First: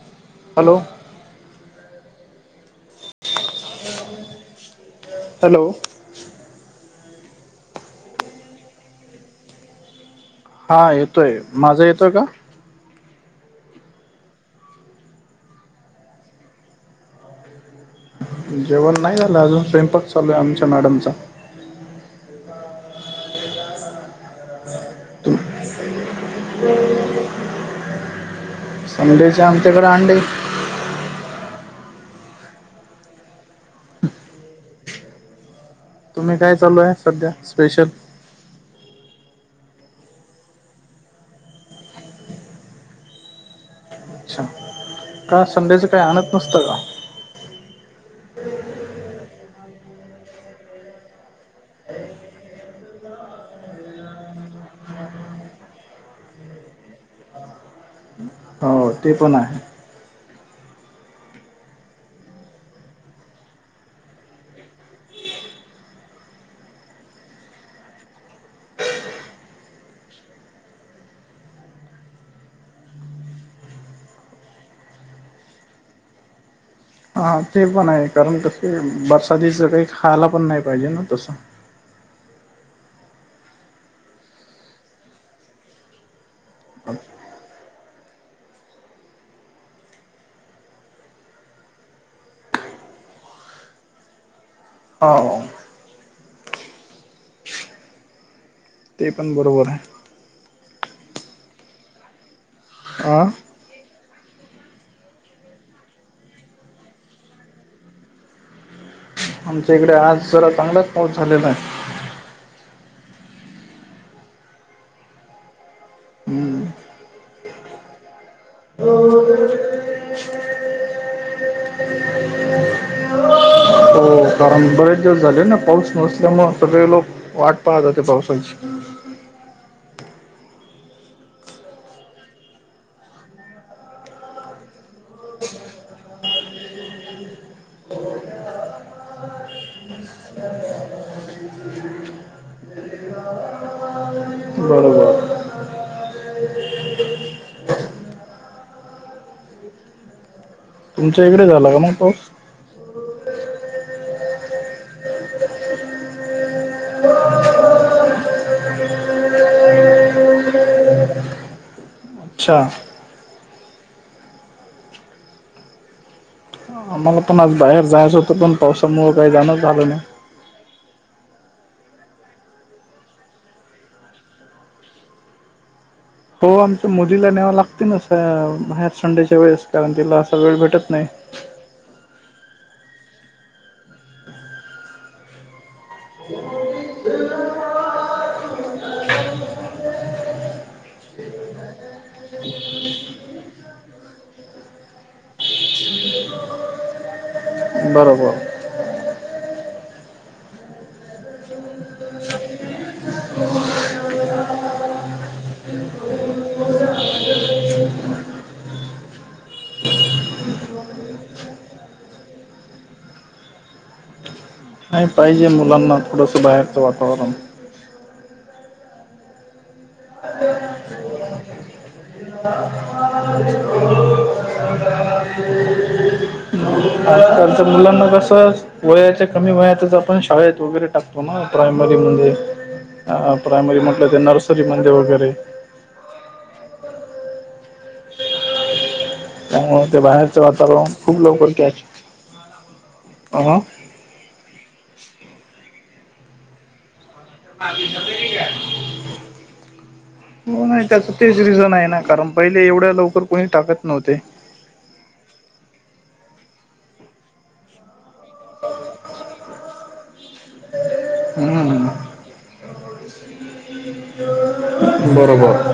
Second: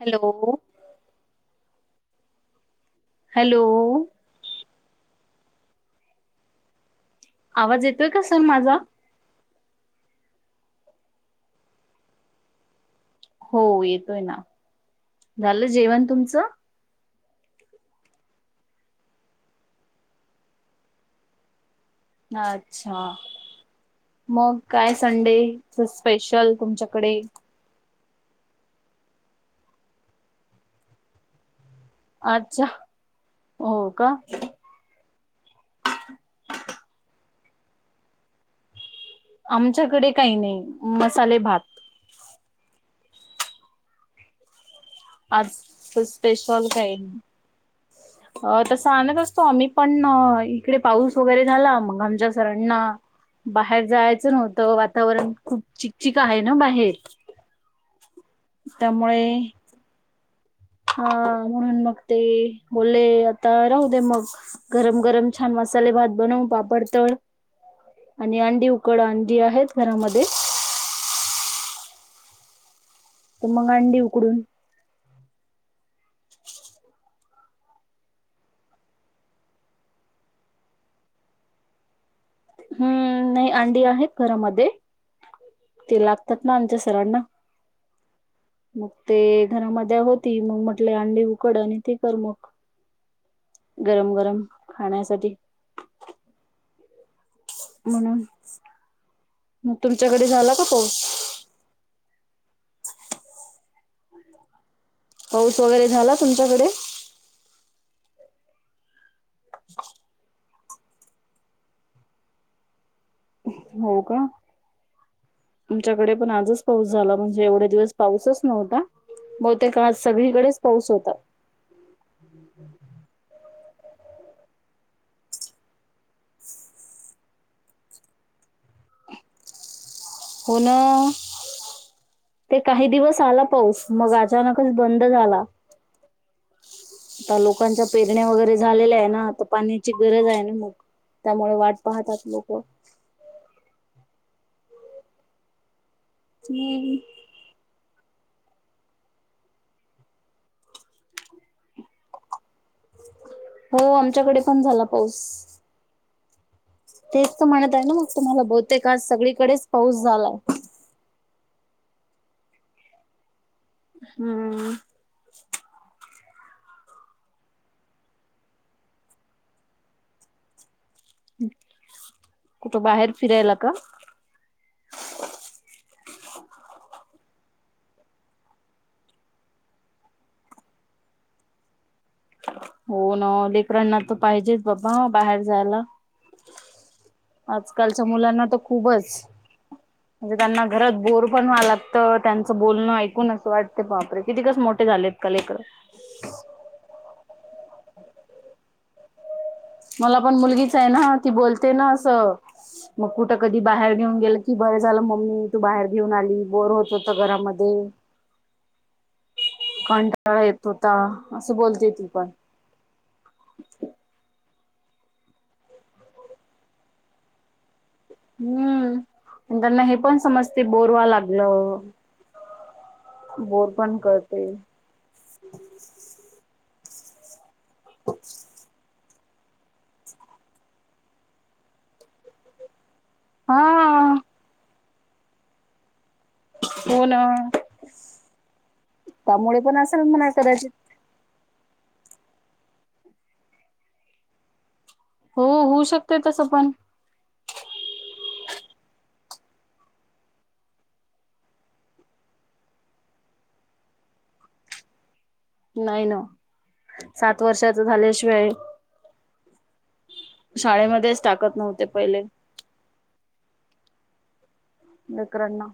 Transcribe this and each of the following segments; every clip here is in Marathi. हॅलो हो हॅलो हॅलो आवाज येतोय का सर माझा हा येतोय माझा येतोय का हो येतोय ना झालं जेवण तुमचं जेवण नाही झालं अजून स्वयंपाक चालू आहे आमच्या मॅडमचा अच्छा मग काय तुम संडे? स्पेशल तुमच्याकडे? संडेच आमच्याकडे अंडे अच्छा हो का तुम्ही काय चालू आहे सध्या स्पेशल? आमच्याकडे काही नाही मसाले भात अच्छा का आज संडेचं काही आणत नसतं स्पेशल का काही नाही अ तसं आणत असतो आम्ही पण इकडे पाऊस वगैरे झाला मग आमच्या सरांना बाहेर जायचं नव्हतं वातावरण खूप चिकचिक आहे ना बाहेर हो ते त्यामुळे पण आहे हा म्हणून मग ते बले आता राहू दे मग गरम गरम छान मसाले भात बनवू पापड तळ आणि अंडी उकड अंडी आहेत घरामध्ये तर मग अंडी उकडून हा ते पण आहे कारण तसं वरसाातचं काही खायला पण नाही पाहिजे ना तसं हम्म नाही अंडी आहेत घरामध्ये ते लागतात ना आमच्या सरांना मग ते घरामध्ये होती मग म्हटले अंडी उकड आणि ती कर मग गरम गरम खाण्यासाठी हो म्हणून ते पण बरोबर आहे त्याच्याकडे झाला का पाऊस अं हाऊस वगैरे झाला तुमच्याकडे? आमच्या इकडे आज जरा चांगलाच पाऊस झालेला आहे हो का आमच्याकडे पण आजच हम्म. पाऊस झाला म्हणजे एवढा दिवस पाऊसच नव्हता बहुते का आज सगळीकडेच पाऊस होता पण बरेच जर झाले ना पाऊस नसल्यामुळं सगळे लोक वाट पाहताते पावसाची हो ना ते काही दिवस आला पाऊस मग अचानकच बंद झाला आता लोकांच्या पेरण्या वगैरे झालेल्या आहे ना तर पाण्याची गरज आहे ना मग त्यामुळे वाट पाहतात लोक बरोबर तुमच्या इकडे झाला का मग पाऊस हो आमच्याकडे पण झाला पाऊस तेच तर म्हणत आहे ना मग तुम्हाला बहुतेय का आज सगळीकडेच पाऊस झालाय अच्छा हम्म आम्हाला पण आज बाहेर जाय अससतो पण पाऊसा मू काय जाण झाल नाही कुठं बाहेर फिरायला का? हो आमच्या मोदीला न्यावं लागते ना ह्यार संडेच्या वेळेस कारण तिला असा वेळ भेटत नाही हो ना लेकराना तर पाहिजेच बाबा बाहेर जायला [inaudible] आजकालच्या मुलांना तर खूपच म्हणजे त्यांना घरात बोर पण वा लागत त्यांचं बोलणं ऐकून असं वाटते पपरे किती कस मोठे झालेत कलेिक बरोबर मला पण मुलगीच आहे ना ती बोलते ना असं मग कुठं कधी बाहेर घेऊन गेलं की बरं झालं मम्मी तू बाहेर घेऊन आली बोर होत होत घरामध्ये [inaudible] कंटाळा येत होता असं बोलते ती पण नाही पाहिजे मुलांना थोडस बाहेरचं वातावरण हम्म आणि त्यांना हे पण समज ते बोरवा लागलं ह बोर पण करते मुलांना कस वयाच्या कमी वयातच आपण शाळेत वगैरे टाकतो ना प्रायमरी मध्ये प्रायमरी म्हटलं हा ते नर्सरीमध्ये वगैरे हो ना पण त्यामुळे ते असेल म्हणा बाहेरच कदाचित वातावरण खूप लवकर क अ हो होऊ शकते तसं पण ह हो नाही त्याचं तेच रिझन आहे ना कारण पहिले एवढ्या लवकर कोणी टाकत नव्हते नाही ना सात वर्षाच झाल्याशिवाय शाळेमध्येच टाकत नव्हते हम्म पहिले बरोबर लेकरांना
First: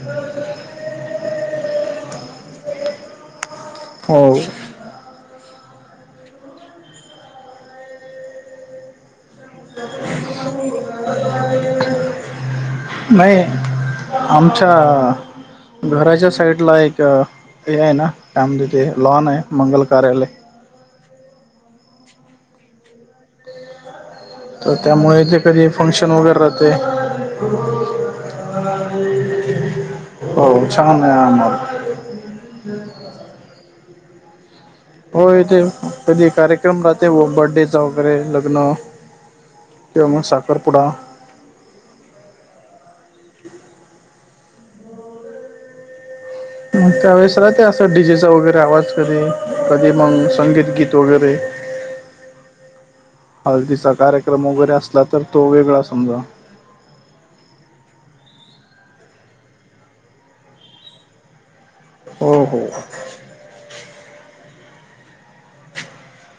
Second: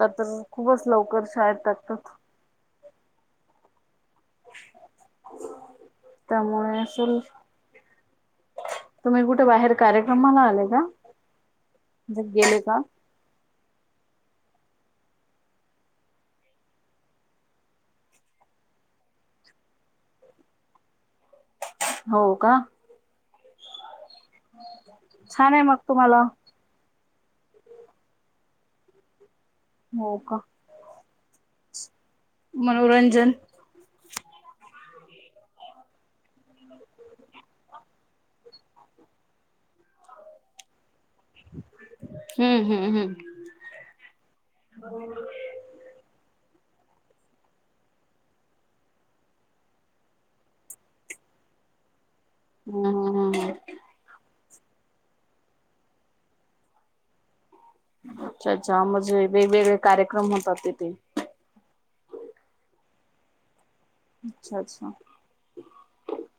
तर खूपच लवकर शाळेत टाकतात हो त्यामुळेमुळे असल तुम्ही कुठे बाहेर कार्यक्रमला आले का े गेले का नाही आमच्या घराच्या साईडला एक हे आहे ना त्यामध्ये ते लॉन आहे मंगल कार्यालय हो का तर त्यामुळे तेे छान आहे कधी मग फंक्शन तुम्हाला वगैरे राह ते हो उचसाहण नाही आमला मनोरंजन हो इथे कधी कार्यक्रम राहते व बर््डेचा वगैरे लग्न किं मग साखरपुडा हम्म हम्म हम्म मं त्यावेळेस राहते असं डी जे चा असा वगैरे आवाज कधी कधी मग संगीत गीत वगैरे हम्म हम्म हम्म हळदीचा कार्यक्रम वगैरे असला तर तो वेगळा समजा अच्छा अच्छा म्हणजे वेगवेगळे कार्यक्रम होतात तिथे हो हो. अच्छा अच्छा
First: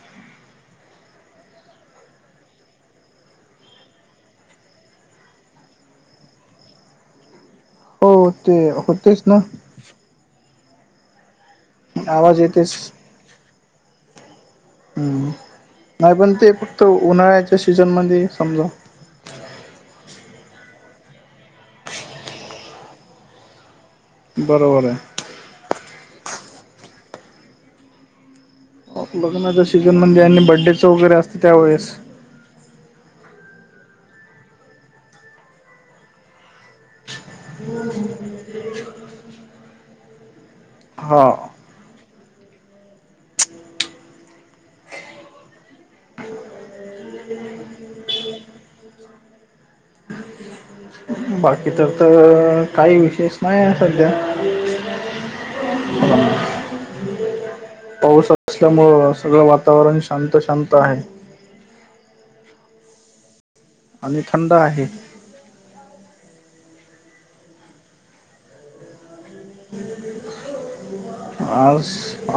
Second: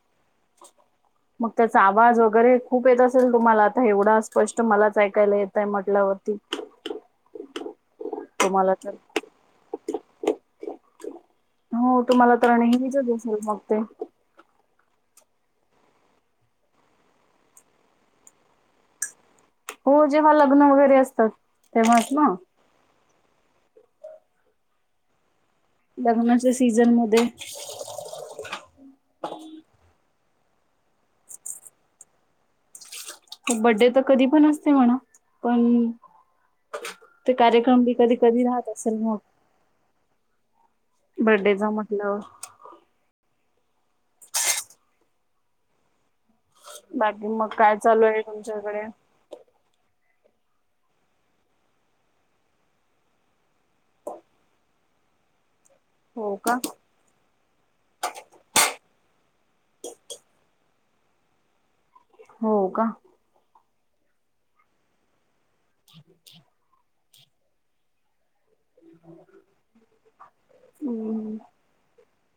[inaudible] मग त्याचा आवाज वगैरे खूप येत असेल तुम्हाला आता एवढा स्पष्ट मलाच ऐकायला येतय म्हटल्यावरती हो ते तुम्हाला तर होतेच ना हो तुम्हाला आवाज तर हा येतेच नेहमीचाच अससे मग ते हूं नाय पण ते फक्त उन्हाळ्याच्या सीजनमध्ये समजा हो जेव्हा लग्न वगैरे असतात तेव्हाच ना बरोबर आहे. लग्नाच्या सीझन मध्ये हो लग्नाच्या सीझजन म्हणजे आणि बड्डे च वगैरे असत त्यावेेळेस बड्डे त कधी पण असते म्हणा पण ते कार्यक्रम बी कधी कधी राहत असेल मग हा बर्थडे चा म्हटल्यावर बाकी मग काय चालू आहे तुमच्याकडे बाकीचं तर काही विशेष नाही सध्या हो का पाऊस असल्यामुळं सगळं वातावरण शांत शांत हाय. हो का. आणि थंड आहे. [unintelligible] [unintelligible] आज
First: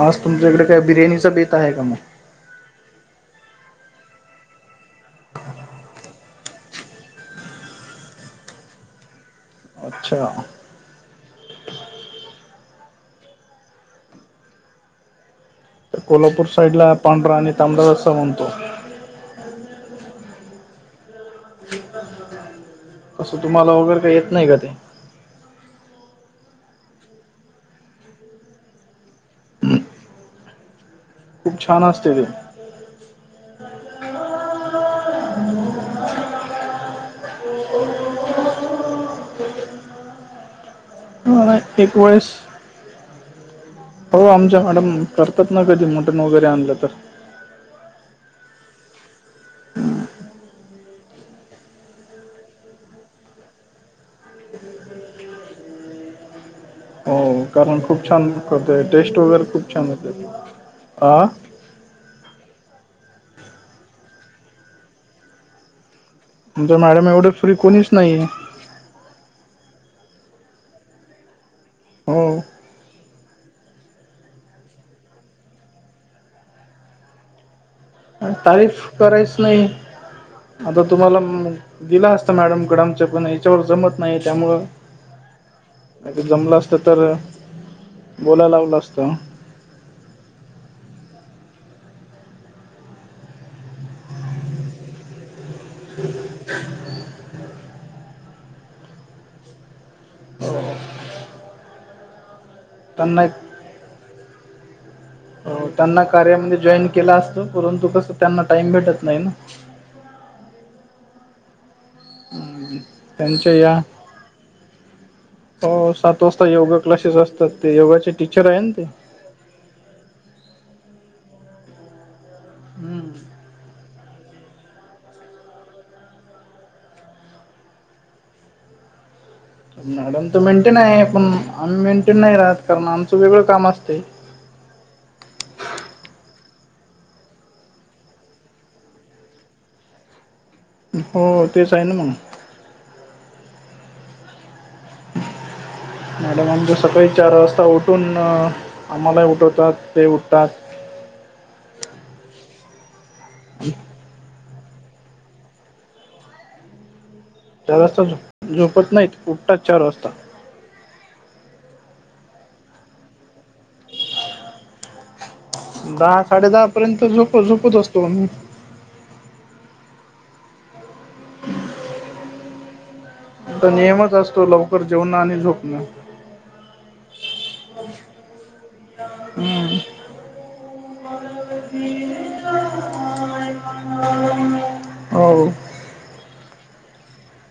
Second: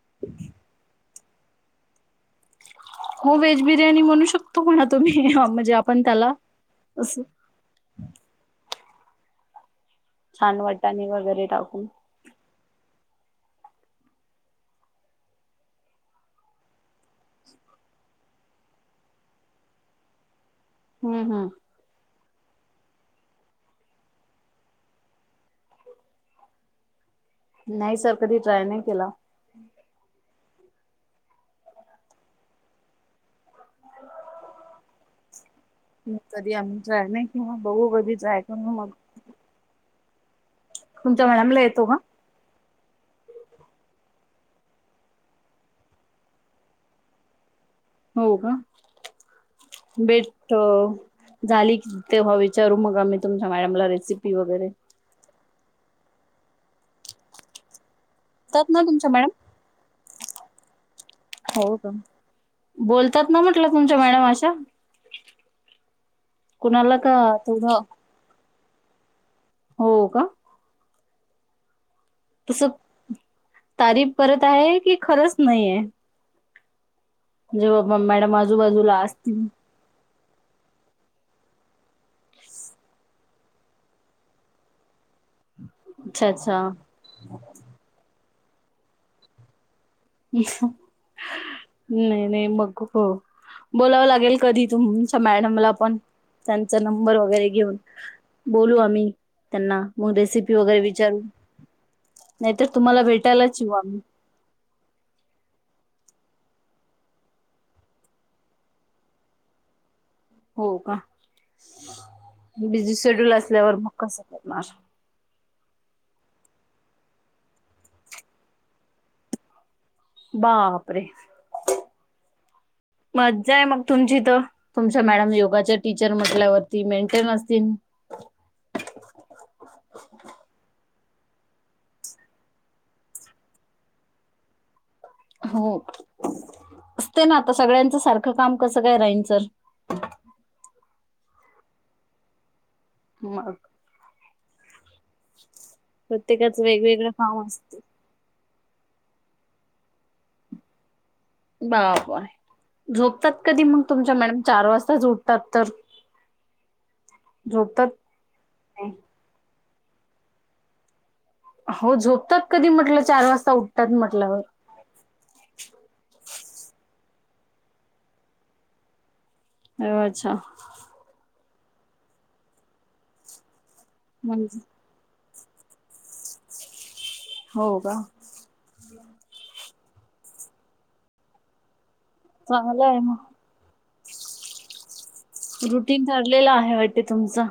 आज तुमच्या कडे काय बिर्याणीचा बेत आहे का मग हो व्हेज बिर्याणी म्हणू शकतो म्हणा तुम्ही म्हणजे आपण त्याला अस अच्छा छान वटाने वगैरे टाकून त्या कोल्हापूर साईड ला पांढरा आणि तांबडा रस्सा बणतो हा हा तसं तुम्हाला वगैर काय येत नाही का ते नाही सर कधी ट्राय नाही केला. खूप छान असतय ते [inaudible] म कधी आम्ही ट्राय नाय केला बघू कधी ट्राय करुन मग तुमच्या मॅडमला येतो का एकवेळेस हो आमच्या मॅडम करतात ना कधी मटन वगैरे आणलं तर हो का बेत झाली क तेव्हा विचारू मग आम्ही तुमच्या मॅडमला रेसिपी वगैरे हो कारण खूप छान तात करते ना तुमच्या टेस्ट मॅडम वगैरे खूप छान होते ती हा हो का बोलतात ना म्हटलं तुमच्या मॅडम अशा तुमच्या कुणाला मॅडम का एवढे फ्री तेवढं कोणीच नाही ना हो का हो तस तारीफ करत आहे की खरंच नाहीये. जे बा मॅडम तारीफ आजूबाजूला करायच असतीनं नाही आता तुम्हाला दिला असता मॅडमकड आमच्या फोन याच्यावर जमत नाही त्यामुंळ कधी अच्छा जमलं अच्छा असत तर बोलायला लावलं असतं. नाय नाय मग खूप बोलावं लागेल कधी तुमच्या मॅडमला पण त्यांचा नंबर वगैरे घेऊन बोलू आम्ही त्यांना मग रेसिपी वगैरे विचारू नाहीतर तुम्हाला त्यांना एक भेटायलाच येिऊ आम्ही हो त्यांना कार्यामध्ये जॉईन केला असतं परंतु कसं त्यांना टाइम भेटत नाही ना हो का हम्म. बिझी शेड्यूल त्यांच्या असल्यावर या मग कस करणार हो सात वाजता योगा क्लासेस असतात ते योगाचे टीचर आहे ना ते बापरे म हम्म जय मग तुमची तर तुमच्या मॅडम योगाच्या टीचर म्हटल्यावरती मेंटेन असतील मॅडम तर मेंटेन आहे पण आम्ही मेंटेन नाही राहत कारण आमचं वेगळं काम असते हो असते ना आता सगळ्यांच सारखं काम कसं काय राहीनचर हो तेच आहे ना म्हणून मग मॅडम प्रत्येकाच आमच्या सकाळी वेगवेगळं चार काम वाजता असते उठून आम्हाला उठवतात ते उठतात बाप हाय झोपतात कधी मग तुमच्या मॅडम चार वाजताचं उटतात तर चार झोपतात वाजता झ झोपत नाहीत उठतात चार वाजता हो झोपतात कधी म्हटलं चार वाजता उठतात म्हटल्यावर दहा साडे दहा पर्यंत झोप झोपत असतो मही हो अच्छा [inaudible] आता नियमच असतो म्हणजे लवकर जेवणं आणि झोपणं हो का हम्म चालं आहे म हो रुटीन ठरलेलं आहे वाटते तुमचं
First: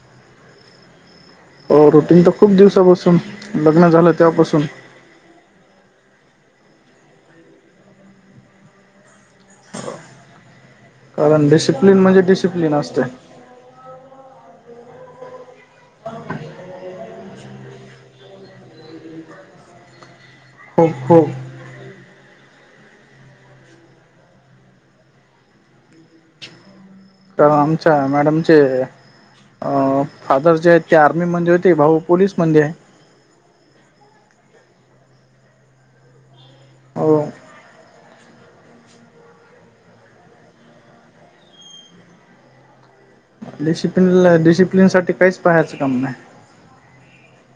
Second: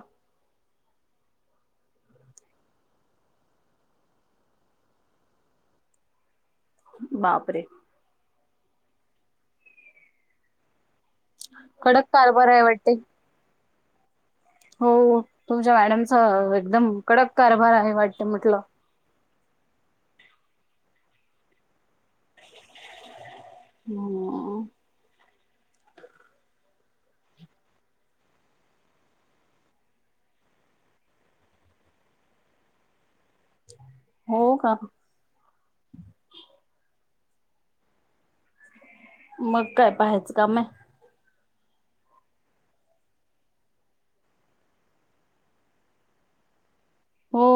रुटीन तर खूप दिवसापासून लग्न झालं तेव्हापासून बापरे कारण डिसिप्लिन कडक म्हणजे कारभार आहे डिसिप्लन वाटते. असते हो तुमच्या मॅडमचा एकदम कडक कारभार आहे वाटत म्हटलं हो हो हम्म तर आमच्या मॅडमचे अ फादर जे आहेत ते आर्मीमध्ये होते भाऊ पोलीस मध्ये आहे हो का हो मग काय पाहायचं काम आहे डिसिप्लिन डिसिप्लिनसाठी काहिच पाहायचं काम नाही हो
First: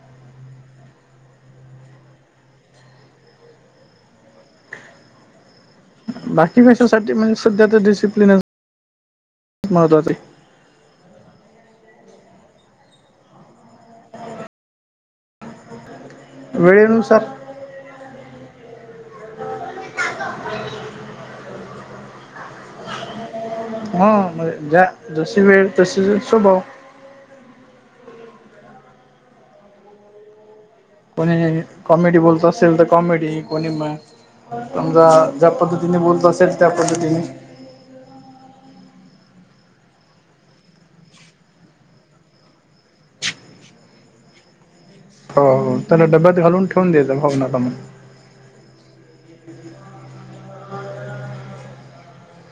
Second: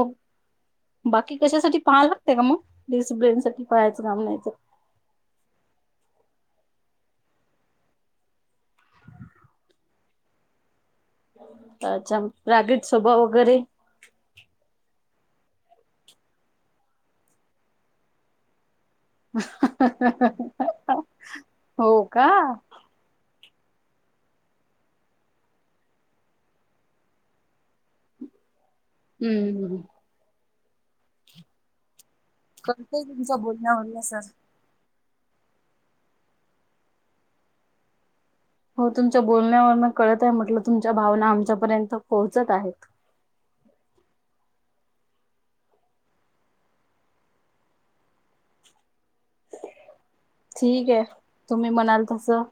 बाकी कशासाठी पाहाय लागते का मग डिसिप्लन साठी पहायचं काम नाही तर बाकी भाषांसाठी म्हणजे सध्या तर डिसिप्लिन महत्वाचं आहे अच्छा रागीट स्वभाव वगैरे वेळेनुसार हो का हा म्हणजे ज्या जशी वेळ तशी स्वभाव हम्म कोणी कॉमेडी बोलत असतो कळतंय तुमच्या बोलण्यावरून सर समजा ज्या पद्धतीने बोलत असेल त्या पद्धतीने हो तुमच्या बोलण्यावर म कळत आहे म्हटलं तुमच्या भावना आमच्यापर्यंत पोहोचत आहेत हो हो त्यांला डब्यात घालून ठेवून द्याचं भाव नाका मग [inaudible] ठीक आहे तुम्ही म्हणाल तसं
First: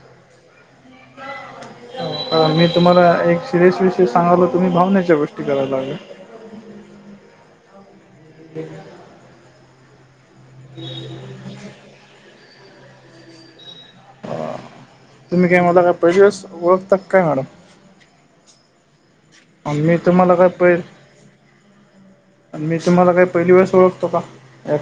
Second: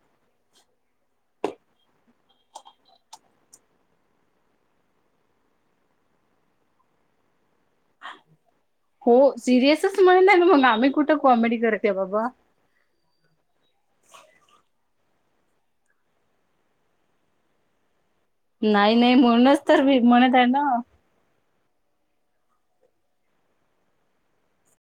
मी तुम्हाला एक सिरियस विषय सांगाय लागलो. तुम्ही भावनेच्या गोष्टी करायला लागले. [inaudible] हो. सिरियसच म्हणत [unintelligible] मी कुठं कॉमेडी करत आहे बाबा. तुम्ही काय मला का पहिल्या पासून ओळखतात की काय मॅडम? नाही. नाही. म्हणूनच आणि तर मी तुम्हाला म्हणत आहे काय ना. पहि आणि मी तुम्हाला काय पहिलीपासून ओळखतो का? या